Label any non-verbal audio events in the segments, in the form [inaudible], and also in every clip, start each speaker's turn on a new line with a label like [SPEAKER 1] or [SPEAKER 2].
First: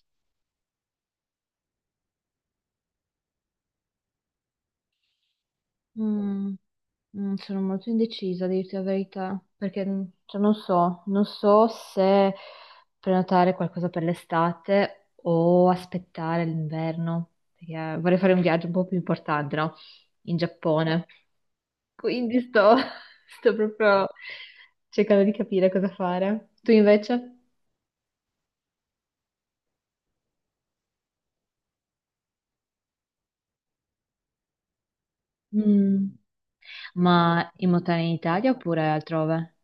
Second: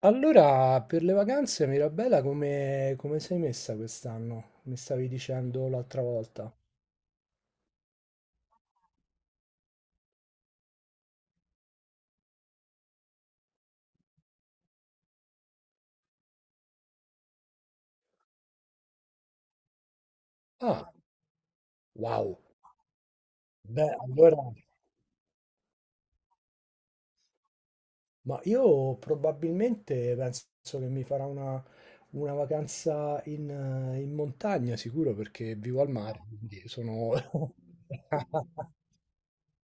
[SPEAKER 1] Allora, per le vacanze, Mirabella, come sei messa quest'anno? Mi stavi dicendo l'altra
[SPEAKER 2] Mm,
[SPEAKER 1] volta.
[SPEAKER 2] Sono molto indecisa, a dirti la verità, perché cioè, non so se prenotare qualcosa per l'estate o aspettare l'inverno, perché vorrei fare un viaggio un po' più importante, no? In
[SPEAKER 1] Ah,
[SPEAKER 2] Giappone.
[SPEAKER 1] wow.
[SPEAKER 2] Quindi sto, [laughs] sto
[SPEAKER 1] Beh,
[SPEAKER 2] proprio
[SPEAKER 1] allora,
[SPEAKER 2] cercando di capire cosa fare. Tu invece?
[SPEAKER 1] ma io probabilmente penso che mi farà una vacanza in, in montagna, sicuro, perché vivo al
[SPEAKER 2] Mm,
[SPEAKER 1] mare, quindi sono...
[SPEAKER 2] Ma in montagna in Italia
[SPEAKER 1] [laughs]
[SPEAKER 2] oppure altrove?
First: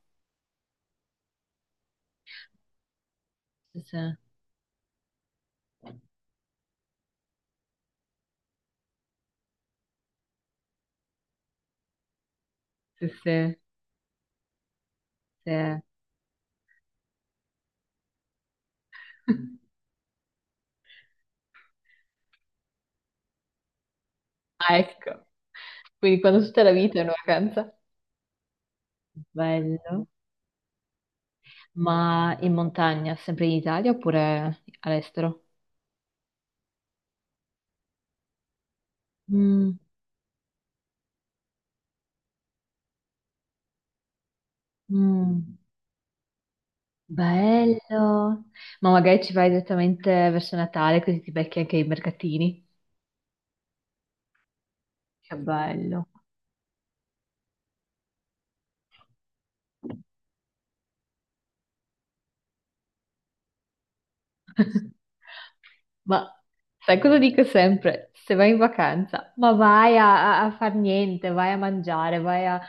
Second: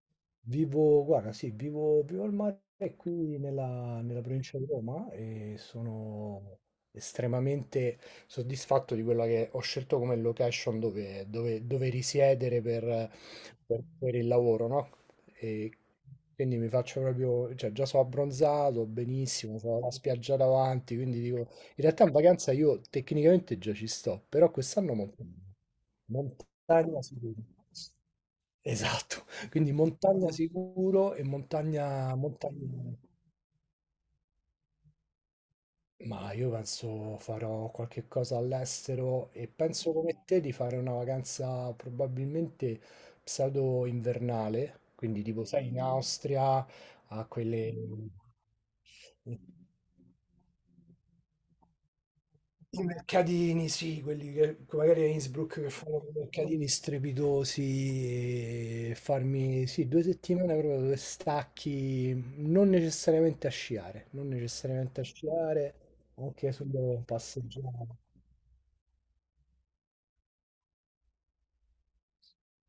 [SPEAKER 1] Vivo, guarda, sì, vivo al mare qui
[SPEAKER 2] Sì, sì,
[SPEAKER 1] nella, nella provincia di Roma e sono estremamente soddisfatto di quella che ho scelto come location dove risiedere
[SPEAKER 2] sì,
[SPEAKER 1] per,
[SPEAKER 2] sì,
[SPEAKER 1] per il lavoro, no?
[SPEAKER 2] sì.
[SPEAKER 1] E quindi mi faccio proprio, cioè già sono abbronzato, benissimo,
[SPEAKER 2] [laughs]
[SPEAKER 1] ho la spiaggia davanti, quindi dico, in realtà in vacanza io tecnicamente già ci sto, però
[SPEAKER 2] Ah,
[SPEAKER 1] quest'anno
[SPEAKER 2] ecco.
[SPEAKER 1] montagna,
[SPEAKER 2] Quindi quando tutta la vita è
[SPEAKER 1] montagna
[SPEAKER 2] una
[SPEAKER 1] sicuro.
[SPEAKER 2] vacanza.
[SPEAKER 1] Esatto, quindi
[SPEAKER 2] Bello.
[SPEAKER 1] montagna sicuro e montagna
[SPEAKER 2] Ma in
[SPEAKER 1] montagna
[SPEAKER 2] montagna, sempre in Italia oppure all'estero?
[SPEAKER 1] ma io penso farò qualche cosa all'estero e
[SPEAKER 2] Mm,
[SPEAKER 1] penso come te di fare una vacanza probabilmente pseudo invernale, quindi tipo
[SPEAKER 2] mm,
[SPEAKER 1] sai in Austria a quelle
[SPEAKER 2] bello. Ma magari ci vai direttamente verso Natale, così ti becchi anche i mercatini.
[SPEAKER 1] I mercatini, sì, quelli che magari a
[SPEAKER 2] Che
[SPEAKER 1] Innsbruck che fanno
[SPEAKER 2] bello.
[SPEAKER 1] quei mercatini strepitosi, e farmi sì, due settimane proprio dove stacchi, non necessariamente a sciare, non necessariamente a
[SPEAKER 2] [laughs]
[SPEAKER 1] sciare,
[SPEAKER 2] Ma
[SPEAKER 1] anche
[SPEAKER 2] sai
[SPEAKER 1] solo
[SPEAKER 2] cosa dico
[SPEAKER 1] passeggiare.
[SPEAKER 2] sempre? Se vai in vacanza, ma vai a far niente, vai a mangiare, vai a,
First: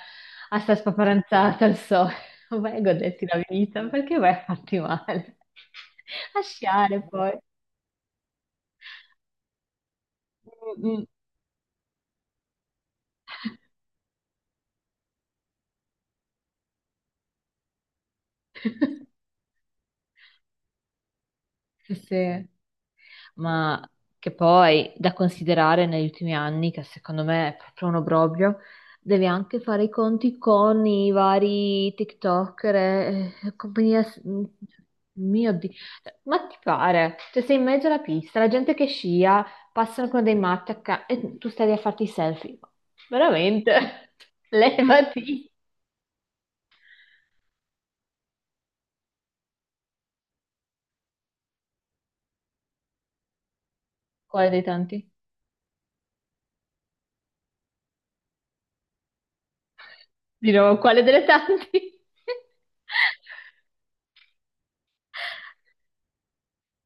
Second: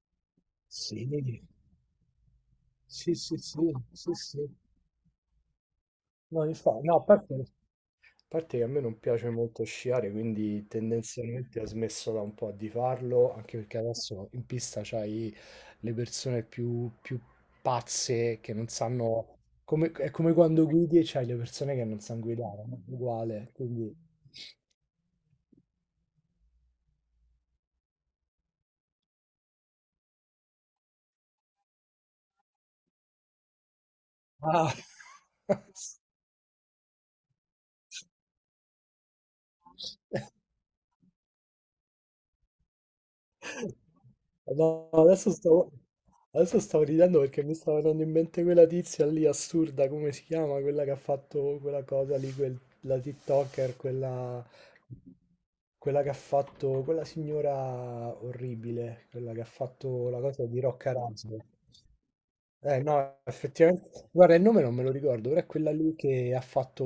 [SPEAKER 2] a stare
[SPEAKER 1] Sì,
[SPEAKER 2] spaparanzata al sole, [laughs] vai a
[SPEAKER 1] sì,
[SPEAKER 2] goderti
[SPEAKER 1] sì,
[SPEAKER 2] la
[SPEAKER 1] sì,
[SPEAKER 2] vita,
[SPEAKER 1] sì,
[SPEAKER 2] perché vai a
[SPEAKER 1] sì.
[SPEAKER 2] farti male? [laughs] A
[SPEAKER 1] No, infatti, no,
[SPEAKER 2] sciare
[SPEAKER 1] a parte
[SPEAKER 2] poi.
[SPEAKER 1] A parte che a me non piace molto sciare, quindi
[SPEAKER 2] Mm, mm.
[SPEAKER 1] tendenzialmente ho smesso da un po' di farlo, anche perché adesso in pista c'hai le persone più pazze che non
[SPEAKER 2] [laughs]
[SPEAKER 1] sanno... come- è come quando guidi e c'hai le persone che
[SPEAKER 2] Sì,
[SPEAKER 1] non sanno
[SPEAKER 2] sì.
[SPEAKER 1] guidare, no? Uguale,
[SPEAKER 2] Ma
[SPEAKER 1] quindi...
[SPEAKER 2] che poi da considerare negli ultimi anni, che secondo me è proprio un obbrobrio, devi anche fare i conti con i vari TikToker e compagnia.
[SPEAKER 1] Ah.
[SPEAKER 2] Mio Dio,
[SPEAKER 1] [laughs]
[SPEAKER 2] ma ti pare? Cioè, sei in mezzo alla pista, la gente che scia, passano con dei matti e tu stai lì a farti i selfie. Veramente? [laughs]
[SPEAKER 1] No,
[SPEAKER 2] Levati.
[SPEAKER 1] adesso stavo ridendo perché mi stava venendo in mente quella tizia lì assurda, come si chiama? Quella che ha fatto quella cosa lì, quel- la TikToker, quella,
[SPEAKER 2] Quale dei tanti?
[SPEAKER 1] quella che ha fatto, quella signora orribile, quella che ha fatto la cosa
[SPEAKER 2] Di
[SPEAKER 1] di
[SPEAKER 2] nuovo,
[SPEAKER 1] Rocca
[SPEAKER 2] quale delle
[SPEAKER 1] Raso.
[SPEAKER 2] tanti?
[SPEAKER 1] Eh no, effettivamente. Guarda, il nome non me lo ricordo, però è quella lì che ha fatto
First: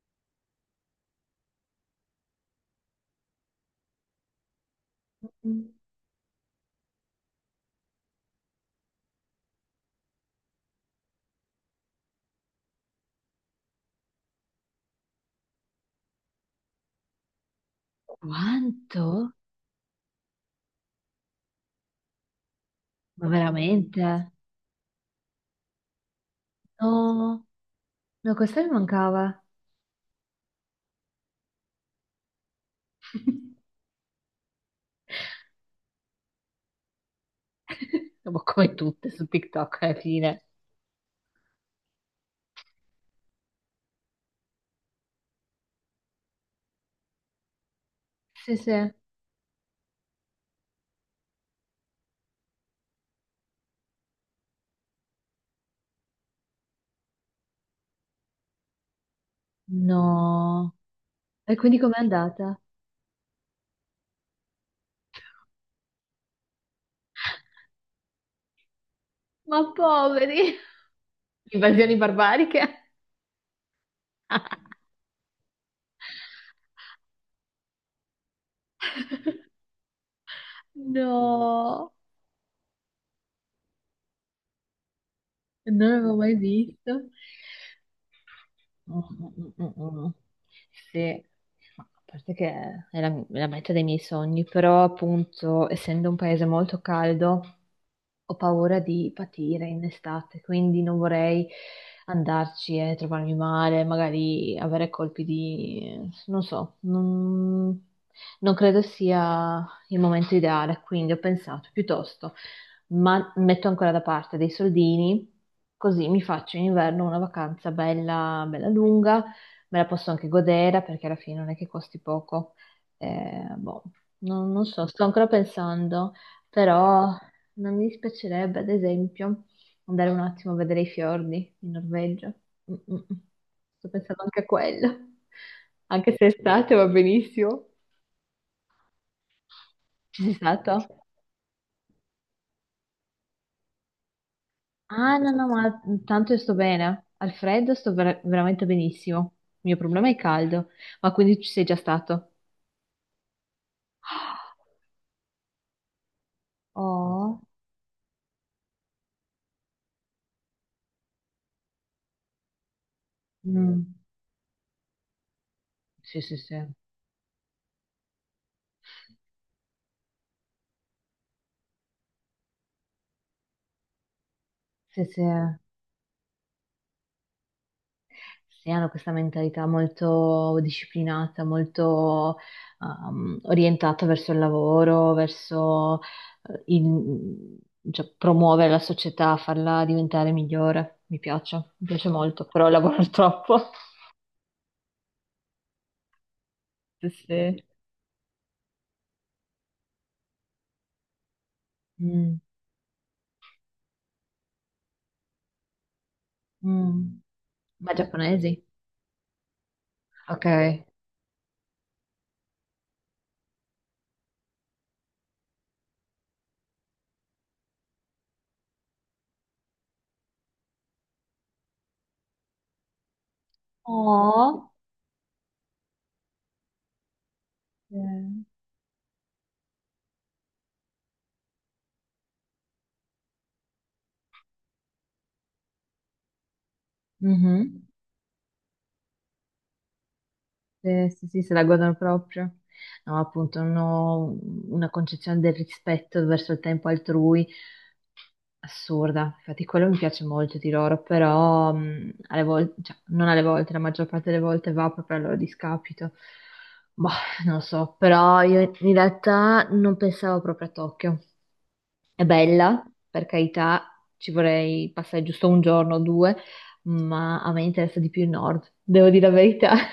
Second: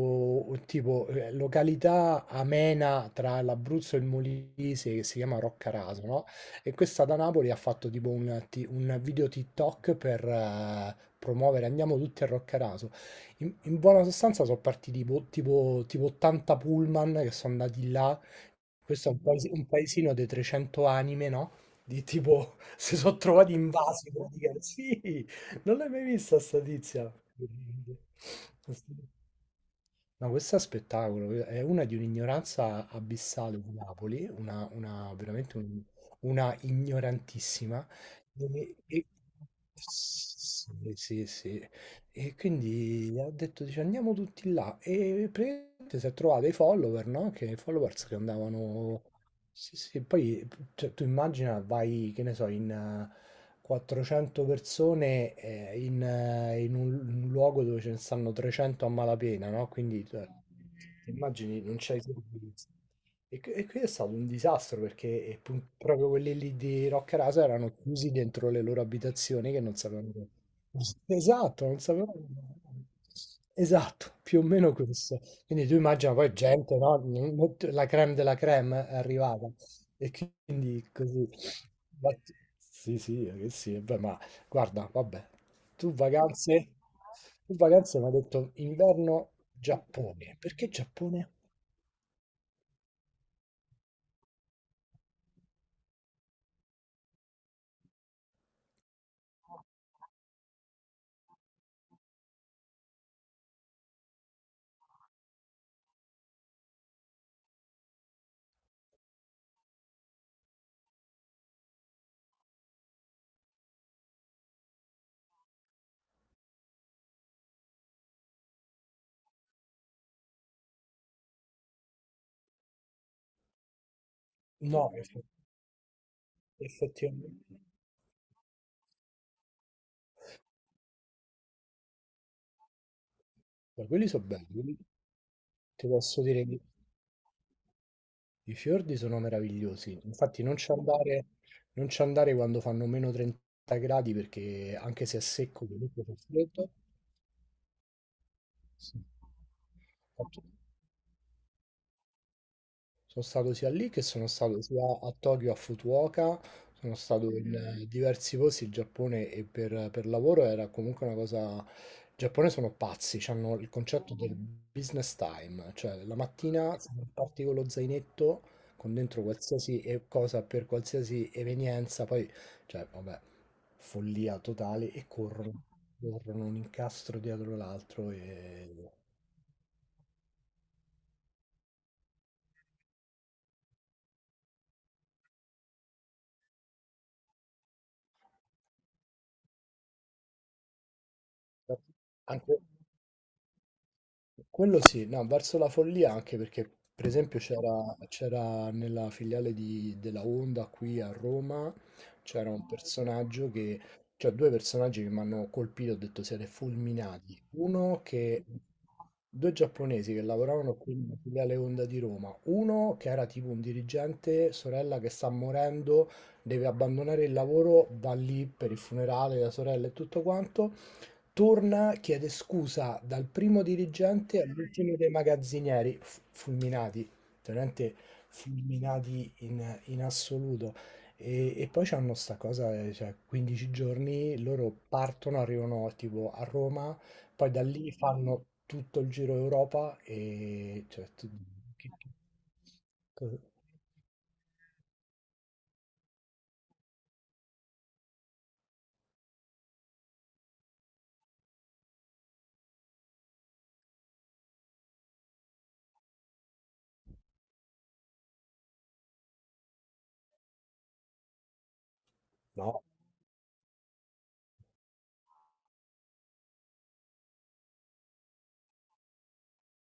[SPEAKER 1] un tipo località amena tra l'Abruzzo e il Molise che si chiama Roccaraso,
[SPEAKER 2] [laughs]
[SPEAKER 1] no? E questa da Napoli ha fatto tipo un, un video TikTok per promuovere andiamo tutti a Roccaraso. In buona sostanza sono partiti tipo 80 pullman che sono andati là.
[SPEAKER 2] Quanto?
[SPEAKER 1] Questo è un, un paesino di 300 anime, no? Di tipo [laughs] si sono
[SPEAKER 2] Ma
[SPEAKER 1] trovati invasi
[SPEAKER 2] veramente?
[SPEAKER 1] praticamente. Sì. Non l'hai mai vista sta tizia?
[SPEAKER 2] No, no, questa mi mancava.
[SPEAKER 1] No, questo è spettacolo, è una di un'ignoranza abissale di
[SPEAKER 2] [laughs]
[SPEAKER 1] Napoli, veramente un- una ignorantissima.
[SPEAKER 2] Ma come
[SPEAKER 1] E-
[SPEAKER 2] tutte su TikTok alla fine.
[SPEAKER 1] sì, sì, sì. E quindi ho detto, dice, andiamo tutti là. E praticamente si è trovato i follower, no? Che i followers che
[SPEAKER 2] Sì, sì.
[SPEAKER 1] andavano... Sì, sì, poi cioè, tu immagina, vai, che ne so, in 400 persone in, in un luogo dove ce ne stanno 300 a malapena, no? Quindi, cioè,
[SPEAKER 2] No.
[SPEAKER 1] ti
[SPEAKER 2] E
[SPEAKER 1] immagini, non
[SPEAKER 2] quindi com'è
[SPEAKER 1] c'hai
[SPEAKER 2] andata?
[SPEAKER 1] servizi. E, que- e qui è stato un disastro perché proprio quelli lì di Rocca Rasa erano chiusi dentro le loro abitazioni che
[SPEAKER 2] Ma
[SPEAKER 1] non sapevano.
[SPEAKER 2] poveri!
[SPEAKER 1] Esatto, non
[SPEAKER 2] Invasioni
[SPEAKER 1] sapevano.
[SPEAKER 2] barbariche?
[SPEAKER 1] Esatto, più o meno
[SPEAKER 2] [laughs]
[SPEAKER 1] questo. Quindi tu immagina poi gente, no? Non- non- La creme della creme è arrivata. E quindi così.
[SPEAKER 2] No,
[SPEAKER 1] Ma- Sì, sì, che sì, beh, ma guarda, vabbè,
[SPEAKER 2] non
[SPEAKER 1] tu
[SPEAKER 2] l'avevo mai
[SPEAKER 1] vacanze,
[SPEAKER 2] visto.
[SPEAKER 1] tu vacanze mi hai detto
[SPEAKER 2] Mm,
[SPEAKER 1] inverno
[SPEAKER 2] mm, mm, mm.
[SPEAKER 1] Giappone, perché
[SPEAKER 2] Sì,
[SPEAKER 1] Giappone?
[SPEAKER 2] ma a parte che è la meta dei miei sogni, però appunto, essendo un paese molto caldo, ho paura di patire in estate, quindi non vorrei andarci e trovarmi male, magari avere colpi di non so, non credo sia il momento ideale, quindi ho pensato piuttosto ma metto ancora da parte dei soldini, così mi faccio in inverno una vacanza bella, bella lunga, me la posso anche godere perché alla fine non è che costi poco. Boh, non so,
[SPEAKER 1] No,
[SPEAKER 2] sto ancora pensando, però
[SPEAKER 1] Effettivamente.
[SPEAKER 2] non mi dispiacerebbe, ad esempio, andare un attimo a vedere i fiordi in Norvegia. Mm, mm, mm.
[SPEAKER 1] Beh,
[SPEAKER 2] Sto
[SPEAKER 1] quelli
[SPEAKER 2] pensando
[SPEAKER 1] sono
[SPEAKER 2] anche a
[SPEAKER 1] belli, quelli-
[SPEAKER 2] quello,
[SPEAKER 1] ti
[SPEAKER 2] anche
[SPEAKER 1] posso
[SPEAKER 2] se è
[SPEAKER 1] dire che
[SPEAKER 2] estate va benissimo.
[SPEAKER 1] i fiordi sono meravigliosi.
[SPEAKER 2] Ci sei
[SPEAKER 1] Infatti non ci
[SPEAKER 2] stato?
[SPEAKER 1] andare, non ci andare quando fanno meno 30 gradi perché anche
[SPEAKER 2] Ah,
[SPEAKER 1] se è
[SPEAKER 2] no, no,
[SPEAKER 1] secco
[SPEAKER 2] ma
[SPEAKER 1] comunque fa
[SPEAKER 2] tanto io sto
[SPEAKER 1] freddo.
[SPEAKER 2] bene. Al freddo sto veramente
[SPEAKER 1] Sì.
[SPEAKER 2] benissimo. Il mio problema è il caldo. Ma quindi ci sei già stato?
[SPEAKER 1] Sono stato sia lì che sono stato sia a Tokyo, a Fukuoka, sono stato
[SPEAKER 2] Oh,
[SPEAKER 1] in Mm. diversi posti in Giappone e per lavoro era comunque una cosa... In Giappone sono pazzi, hanno il
[SPEAKER 2] mm.
[SPEAKER 1] concetto del business time, cioè la
[SPEAKER 2] Sì, sì, sì.
[SPEAKER 1] mattina se non parti con lo zainetto, con dentro qualsiasi cosa per qualsiasi evenienza, poi, cioè, vabbè, follia totale
[SPEAKER 2] Sì,
[SPEAKER 1] e
[SPEAKER 2] sì.
[SPEAKER 1] corrono, corrono un incastro dietro l'altro
[SPEAKER 2] Sì, hanno
[SPEAKER 1] e...
[SPEAKER 2] questa mentalità molto disciplinata, molto orientata verso il lavoro, verso eh, il- cioè, promuovere la società, farla diventare migliore. Mi piace molto,
[SPEAKER 1] Anche...
[SPEAKER 2] però lavoro [laughs] troppo.
[SPEAKER 1] Quello sì, no, verso la follia anche perché per
[SPEAKER 2] Sì,
[SPEAKER 1] esempio
[SPEAKER 2] sì.
[SPEAKER 1] c'era nella filiale della Honda qui a Roma,
[SPEAKER 2] Mm,
[SPEAKER 1] c'era un personaggio che, cioè due personaggi che mi hanno colpito, ho detto siete
[SPEAKER 2] mm.
[SPEAKER 1] fulminati.
[SPEAKER 2] Ma
[SPEAKER 1] Uno che,
[SPEAKER 2] giapponesi?
[SPEAKER 1] due giapponesi che
[SPEAKER 2] Ok.
[SPEAKER 1] lavoravano qui nella filiale Honda di Roma, uno che era tipo un dirigente, sorella che sta morendo, deve abbandonare il lavoro, va lì per il funerale della sorella e tutto quanto. Torna, chiede scusa dal primo dirigente
[SPEAKER 2] Oh,
[SPEAKER 1] all'ultimo dei magazzinieri, fulminati, veramente
[SPEAKER 2] eh,
[SPEAKER 1] fulminati in, in assoluto. E poi c'hanno sta cosa, cioè 15 giorni, loro partono, arrivano tipo a Roma, poi da
[SPEAKER 2] mhm.
[SPEAKER 1] lì fanno tutto il giro Europa e cioè,
[SPEAKER 2] Sì, sì,
[SPEAKER 1] tu-
[SPEAKER 2] sì, se la
[SPEAKER 1] che-
[SPEAKER 2] guardano
[SPEAKER 1] che-
[SPEAKER 2] proprio. No,
[SPEAKER 1] cosa-
[SPEAKER 2] appunto, non ho una concezione del rispetto verso il tempo altrui assurda. Infatti, quello mi piace molto di loro, però alle volte, cioè, non alle volte, la maggior parte delle volte va proprio al loro discapito. Boh, non lo so, però io in realtà non pensavo proprio a Tokyo. È
[SPEAKER 1] no,
[SPEAKER 2] bella, per carità, ci vorrei passare giusto un giorno o due, ma a me interessa di più il nord, devo dire la verità. [laughs]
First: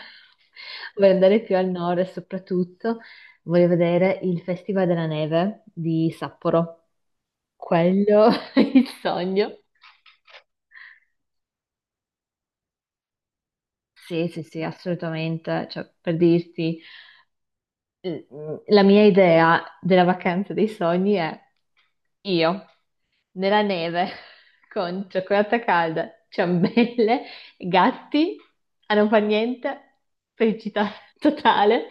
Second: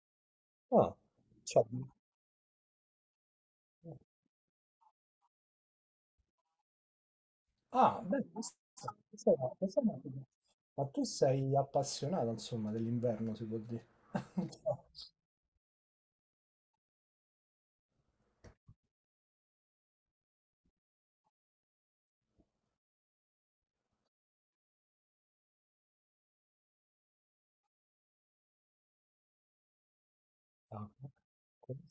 [SPEAKER 1] ah,
[SPEAKER 2] Vorrei andare più
[SPEAKER 1] cioè,
[SPEAKER 2] al nord e soprattutto voglio vedere il Festival della Neve di Sapporo.
[SPEAKER 1] Ah, beh,
[SPEAKER 2] Quello [laughs]
[SPEAKER 1] questa-
[SPEAKER 2] è il sogno.
[SPEAKER 1] questa è una cosa. Ma tu sei appassionato, insomma, dell'inverno, si può dire.
[SPEAKER 2] Sì, sì, sì,
[SPEAKER 1] [laughs]
[SPEAKER 2] assolutamente. Cioè, per dirti, la mia idea della vacanza dei sogni è io nella neve [laughs] con cioccolata calda, ciambelle, gatti a non far niente,
[SPEAKER 1] Ah,
[SPEAKER 2] felicità
[SPEAKER 1] quello
[SPEAKER 2] totale.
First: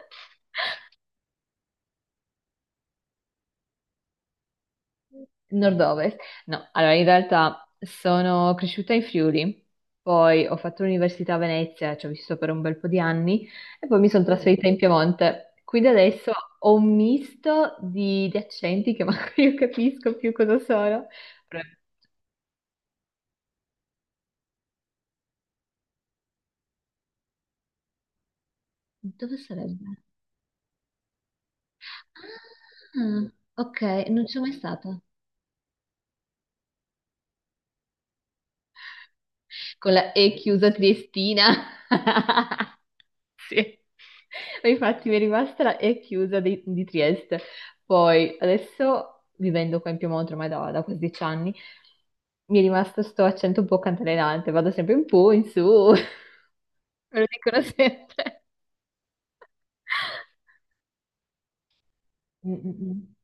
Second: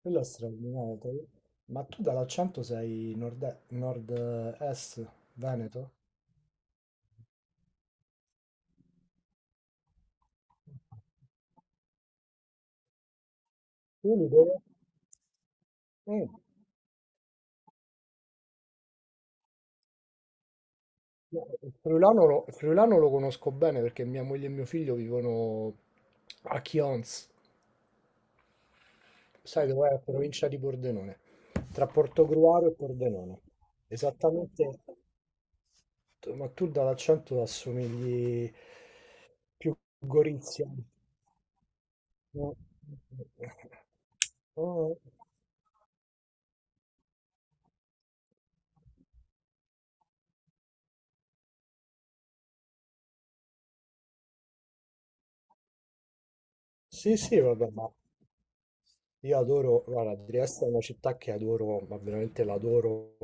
[SPEAKER 1] quello è straordinario. Te- Ma tu dall'accento sei nord, nord-est, Veneto?
[SPEAKER 2] Nord-ovest? No, allora in realtà sono cresciuta in Friuli, poi ho fatto l'università a Venezia, ci ho vissuto per un bel po' di anni e poi mi
[SPEAKER 1] Io
[SPEAKER 2] sono
[SPEAKER 1] li devo-
[SPEAKER 2] trasferita in Piemonte. Quindi
[SPEAKER 1] Mm.
[SPEAKER 2] adesso ho un misto di accenti che [laughs] manco io capisco più cosa sono. Però-
[SPEAKER 1] Il friulano lo conosco bene perché mia moglie e mio figlio vivono a Chions.
[SPEAKER 2] Dove
[SPEAKER 1] Sai
[SPEAKER 2] sarebbe?
[SPEAKER 1] dov'è? La provincia di Pordenone, tra Portogruaro e
[SPEAKER 2] Ah,
[SPEAKER 1] Pordenone.
[SPEAKER 2] ok, non ci sono mai
[SPEAKER 1] Esattamente,
[SPEAKER 2] stata.
[SPEAKER 1] tu- ma tu dall'accento assomigli più
[SPEAKER 2] Con la E
[SPEAKER 1] Gorizia.
[SPEAKER 2] chiusa triestina.
[SPEAKER 1] No.
[SPEAKER 2] [laughs] Sì. E
[SPEAKER 1] Oh.
[SPEAKER 2] infatti mi è rimasta la E chiusa di Trieste. Poi adesso vivendo qua in Piemonte ormai da quasi 10 anni, mi è rimasto sto accento un po' cantalenante, vado sempre in po', in su, [laughs]
[SPEAKER 1] Sì,
[SPEAKER 2] me lo
[SPEAKER 1] sì,
[SPEAKER 2] dicono
[SPEAKER 1] vabbè, ma
[SPEAKER 2] sempre.
[SPEAKER 1] io adoro, guarda, Trieste è una città che adoro, ma veramente
[SPEAKER 2] Mm, mm,
[SPEAKER 1] l'adoro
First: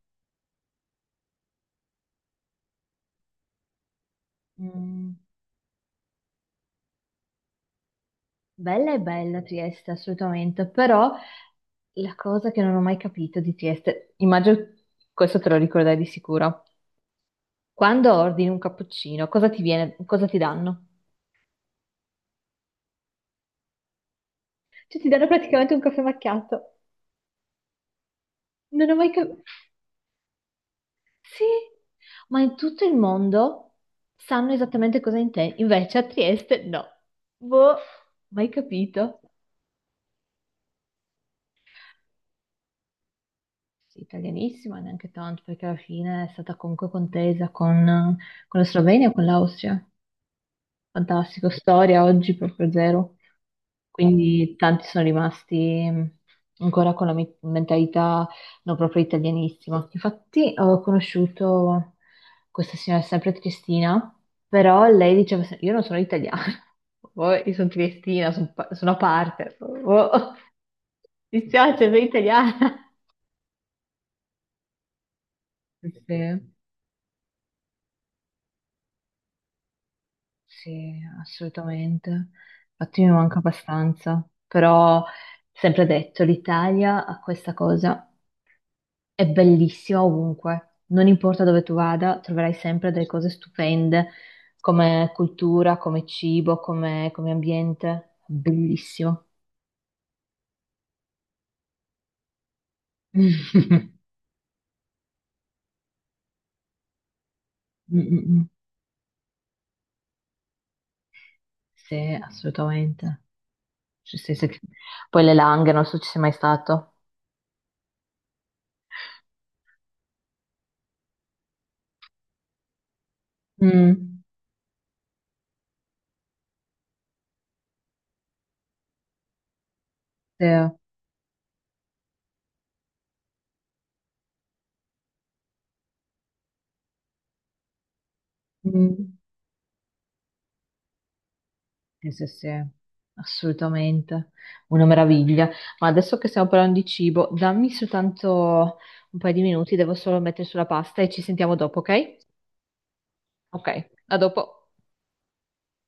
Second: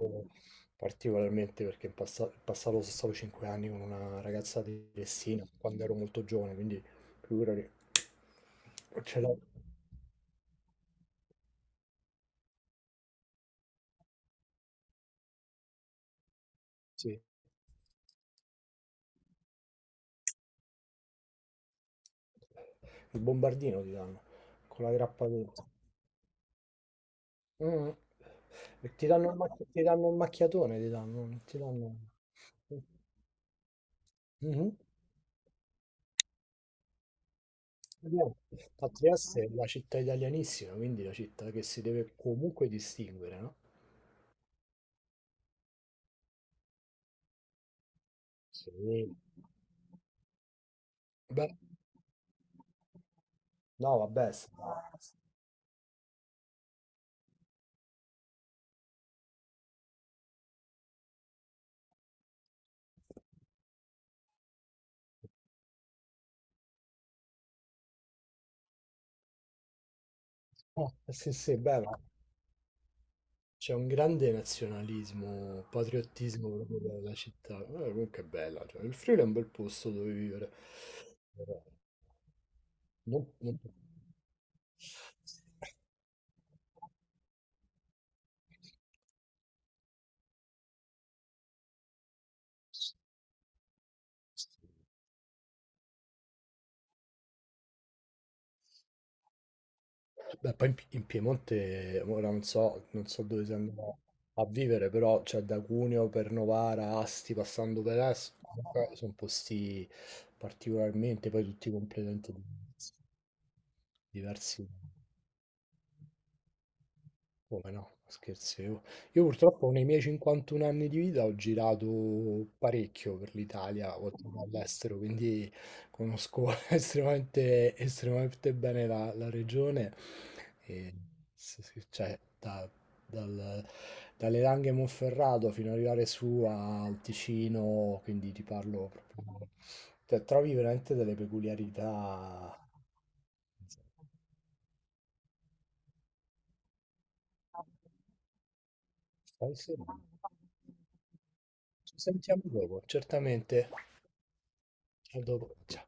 [SPEAKER 1] particolarmente perché in, passa- in passato sono stato 5 anni con una ragazza
[SPEAKER 2] mm,
[SPEAKER 1] di
[SPEAKER 2] mm.
[SPEAKER 1] Messina quando ero molto giovane, quindi figurati,
[SPEAKER 2] Bella è
[SPEAKER 1] ce l'ho,
[SPEAKER 2] bella Trieste, assolutamente, però la cosa che non ho mai capito di Trieste, immagino questo te lo ricorderai di sicuro.
[SPEAKER 1] sì,
[SPEAKER 2] Quando ordini un cappuccino, cosa ti viene, cosa ti danno?
[SPEAKER 1] il bombardino ti danno con la
[SPEAKER 2] Cioè, ti danno
[SPEAKER 1] grappa dentro.
[SPEAKER 2] praticamente un caffè macchiato.
[SPEAKER 1] Mm.
[SPEAKER 2] Non
[SPEAKER 1] E
[SPEAKER 2] ho
[SPEAKER 1] ti
[SPEAKER 2] mai
[SPEAKER 1] danno il,
[SPEAKER 2] capito.
[SPEAKER 1] ti danno il macchiatone, ti danno,
[SPEAKER 2] Sì,
[SPEAKER 1] non ti danno...
[SPEAKER 2] ma in tutto il mondo sanno
[SPEAKER 1] Mhm.
[SPEAKER 2] esattamente cosa intendi. Invece a Trieste no. Boh,
[SPEAKER 1] Vabbè,
[SPEAKER 2] mai
[SPEAKER 1] a
[SPEAKER 2] capito.
[SPEAKER 1] Trieste è la città italianissima, quindi la città che si deve comunque distinguere, no?
[SPEAKER 2] Sì, italianissima, neanche tanto, perché alla fine è stata comunque contesa con la Slovenia e
[SPEAKER 1] Sì.
[SPEAKER 2] con l'Austria. Fantastico,
[SPEAKER 1] Beh,
[SPEAKER 2] storia oggi proprio zero.
[SPEAKER 1] no, vabbè, s-
[SPEAKER 2] Quindi tanti sono rimasti ancora con la mentalità non proprio italianissima. Infatti ho conosciuto questa signora, sempre triestina, però lei diceva, io non sono italiana, [laughs] Oh, io sono triestina, sono a parte, oh,
[SPEAKER 1] ah,
[SPEAKER 2] [laughs]
[SPEAKER 1] sì,
[SPEAKER 2] mi
[SPEAKER 1] sì, beh,
[SPEAKER 2] dispiace, sono
[SPEAKER 1] ma
[SPEAKER 2] italiana.
[SPEAKER 1] c'è un grande nazionalismo,
[SPEAKER 2] Sì,
[SPEAKER 1] patriottismo proprio della città. Comunque è bella, cioè, il Friuli è un bel posto dove vivere.
[SPEAKER 2] sì,
[SPEAKER 1] Però
[SPEAKER 2] assolutamente. Infatti mi
[SPEAKER 1] non-
[SPEAKER 2] manca
[SPEAKER 1] non-
[SPEAKER 2] abbastanza, però sempre detto, l'Italia ha questa cosa. È bellissima ovunque, non importa dove tu vada, troverai sempre delle cose stupende come, cultura, come cibo, come ambiente. Bellissimo.
[SPEAKER 1] Beh, poi in, in Piemonte, ora non so, non so dove si andrà
[SPEAKER 2] [laughs]
[SPEAKER 1] a vivere, però cioè, da Cuneo per Novara, Asti, passando
[SPEAKER 2] Mm,
[SPEAKER 1] per Es,
[SPEAKER 2] mm,
[SPEAKER 1] comunque sono posti particolarmente, poi tutti
[SPEAKER 2] sì,
[SPEAKER 1] completamente diversi.
[SPEAKER 2] assolutamente. Cioè, sì, sì.
[SPEAKER 1] Diversi.
[SPEAKER 2] Poi le Langhe, non so se ci sei mai stato.
[SPEAKER 1] Come no, scherzi. Io purtroppo nei miei 51 anni di vita ho girato parecchio per l'Italia,
[SPEAKER 2] Mm.
[SPEAKER 1] oltre che all'estero, quindi conosco [laughs] estremamente, estremamente bene la, la regione.
[SPEAKER 2] Sì,
[SPEAKER 1] E s- s- cioè, da- dal- dalle Langhe Monferrato fino ad arrivare su al Ticino, quindi ti parlo
[SPEAKER 2] Mm,
[SPEAKER 1] proprio... Cioè, trovi veramente delle
[SPEAKER 2] sì, sì, sì,
[SPEAKER 1] peculiarità.
[SPEAKER 2] assolutamente. Una meraviglia. Ma adesso che stiamo parlando di cibo, dammi soltanto un paio di
[SPEAKER 1] Stai
[SPEAKER 2] minuti, devo
[SPEAKER 1] sereno.
[SPEAKER 2] solo mettere sulla pasta e ci sentiamo dopo,
[SPEAKER 1] Ci
[SPEAKER 2] ok?
[SPEAKER 1] sentiamo dopo,
[SPEAKER 2] Ok,
[SPEAKER 1] certamente.
[SPEAKER 2] a dopo.
[SPEAKER 1] A dopo. Ciao.